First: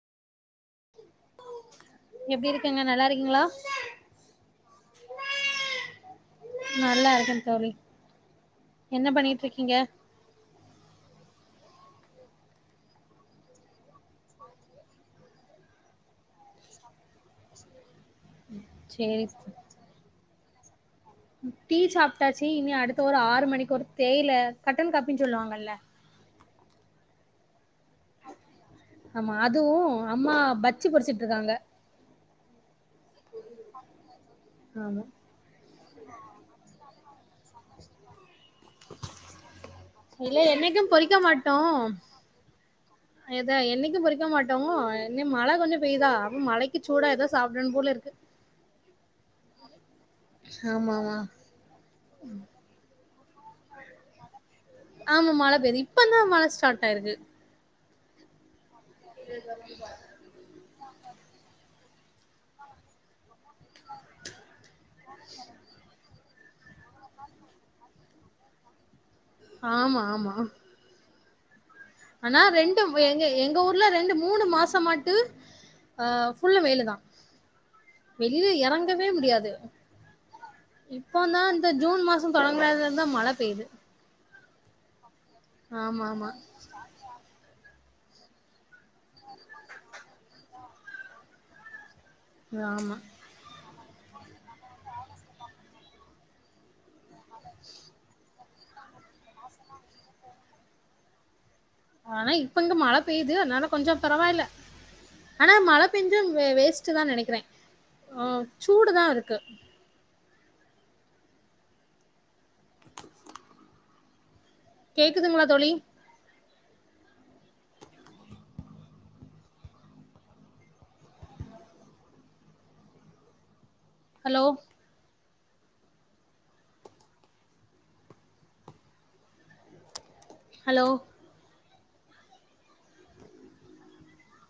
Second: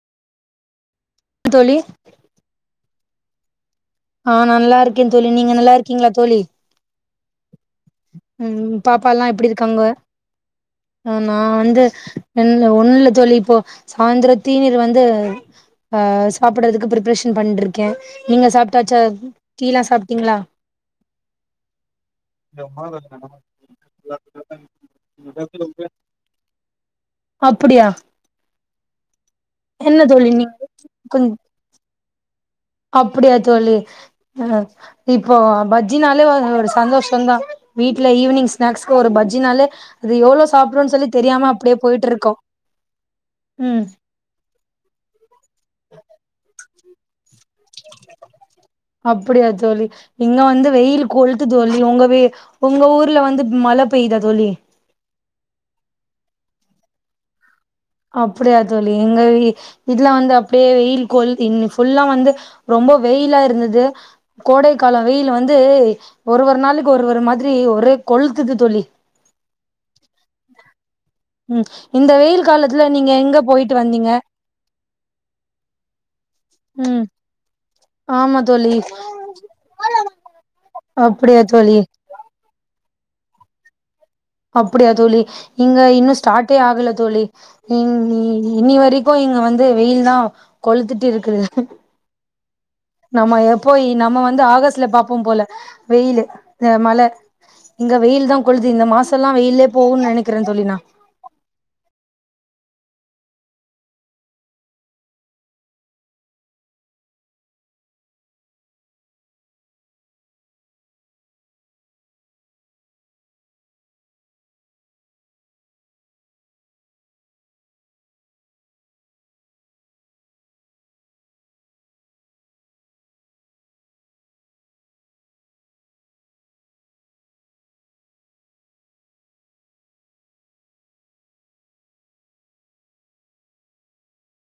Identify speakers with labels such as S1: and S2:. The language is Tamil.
S1: தோழி
S2: எப்டி இருக்கிங்க நல்லா இருக்கீங்களா
S1: ஆ நல்லா இருக்கே தோழி, நீங்க நல்லா இருக்கீங்ளா தோழி
S2: நல்லா இருக்க
S1: ம் பாப்பா எல்லா எப்டி
S2: இருக்கீங்க
S1: இருக்காங்க அ நா வந்து என் ஒண்ணுல தோழி இப்போ சாயந்தரம் தேநீர் வந்து அ சாப்பிட்றதுக்கு ப்ரிப்ரேஷன் பண்ட்ருக்கே நீங்க சாப்ட்டாச்சா
S2: சேரி
S1: டீ எல்லா சாப்ட்டீங்களா
S2: டீ சாப்ட்டாச்சு இனி அடுத்த ஒரு ஆறு மணிக்கு ஒரு தேயிலை கட்டன் காப்பின்னு சொல்லுவாங்கல்ல
S1: அப்படியா
S2: ஆமா அதுவு அம்மா பஜ்ஜி பொரிச்சுட்டு இருக்காங்க
S1: அப்படியா தோழி அ
S2: ஆமா
S1: இப்போ பஜ்ஜினாலே ஒரு சந்தோஷந்தா வீட்ல ஈவினிங் ஸ்நாக்ஸ்க்கு ஒரு பஜ்ஜினாலே அது
S2: இல்ல
S1: எவ்வளோ
S2: என்னைக்கும்
S1: சாப்புட்றோனு சொல்லி
S2: பொறிக்க
S1: தெரியாம அப்படியே போயிட்டு இருக்கு
S2: எதா என்னைக்கு பொரிக்க மாட்டோ இங்க மழை கொஞ்சோ பெய்யுதா மழைக்கு சூடா ஏதோ சாப்ட னு போல இருக்கு
S1: அப்படியா தோழி, இங்க வந்து
S2: ஆமா
S1: வெயில்
S2: ஆமா
S1: கொளுத்து தோழி உங்க வீ உங்க ஊர்ல வந்து மழை பெய்தா தோழி
S2: ஆமா மழை பெய்யுது இப்பதா மழை ஸ்டார்ட் ஆயிருக்கு
S1: அப்டியா தோழி இங்க இதெல்லா வந்து அப்படியே வெயில் கொளுத் தி இன்னைக்கி ஃபுல்லா வந்து ரொம்ப வெயிலா இருந்தது கோடைக்காலம் வெயில் வந்து ஒரு ஒரு நாளுக்கு ஒரு ஒரு மாதிரி ஒரே கொளுத்துது தோழி
S2: ஆமா ஆமா
S1: ம் இந்த
S2: ஆனா
S1: வெயில் காலத்துல
S2: ரெண்டும்
S1: நீங்க
S2: எங்க எங்க
S1: போயிட்டு
S2: ஊர்ல
S1: வந்தீங்க
S2: ரெண்டு மூணு மாசமாட்டு ஆ ஃபுல்லும் வெயில் தா
S1: ம் ஆமா
S2: வெளிய
S1: தோழி
S2: இறங்கவே முடியாது இப்போதா
S1: அப்படியா
S2: இந்த
S1: தோழி
S2: ஜூன் மாச ம் தொடங்கனதுல இருந்துதா மழ பெய்து
S1: அப்படியா தோழி இங்க
S2: ஆமா
S1: இன்னு
S2: ஆமா
S1: ஸ்டார்டே ஆகல தோழி ம் இன்னி வரை க்கு இங்க வந்து வெயில்தா கொளுத்துட்டு இருக்குது
S2: ஆமா
S1: நம்ம எப்போ நம்ம வந்து ஆகஸ்ட்ல பாப்போம் போல வெயிலு இந்த மழை இங்க வெயில் தா கொளுத்து இந்த மாசம் எல்லா வெயில்லே போகும்ன்னு நெனைக்கிறே தோழி நா
S2: ஆனா இப்ப இங்க மழை பெய்யுது அதனால கொஞ்சோ பரவாயில்ல ஆனா மழை பெஞ்சும் வே வேஸ்ட்டுதா நெனைக்கிறே ஆ சூடுதான் இருக்கு கேக்குதுங்களா தோழி ஹலோ ஹலோ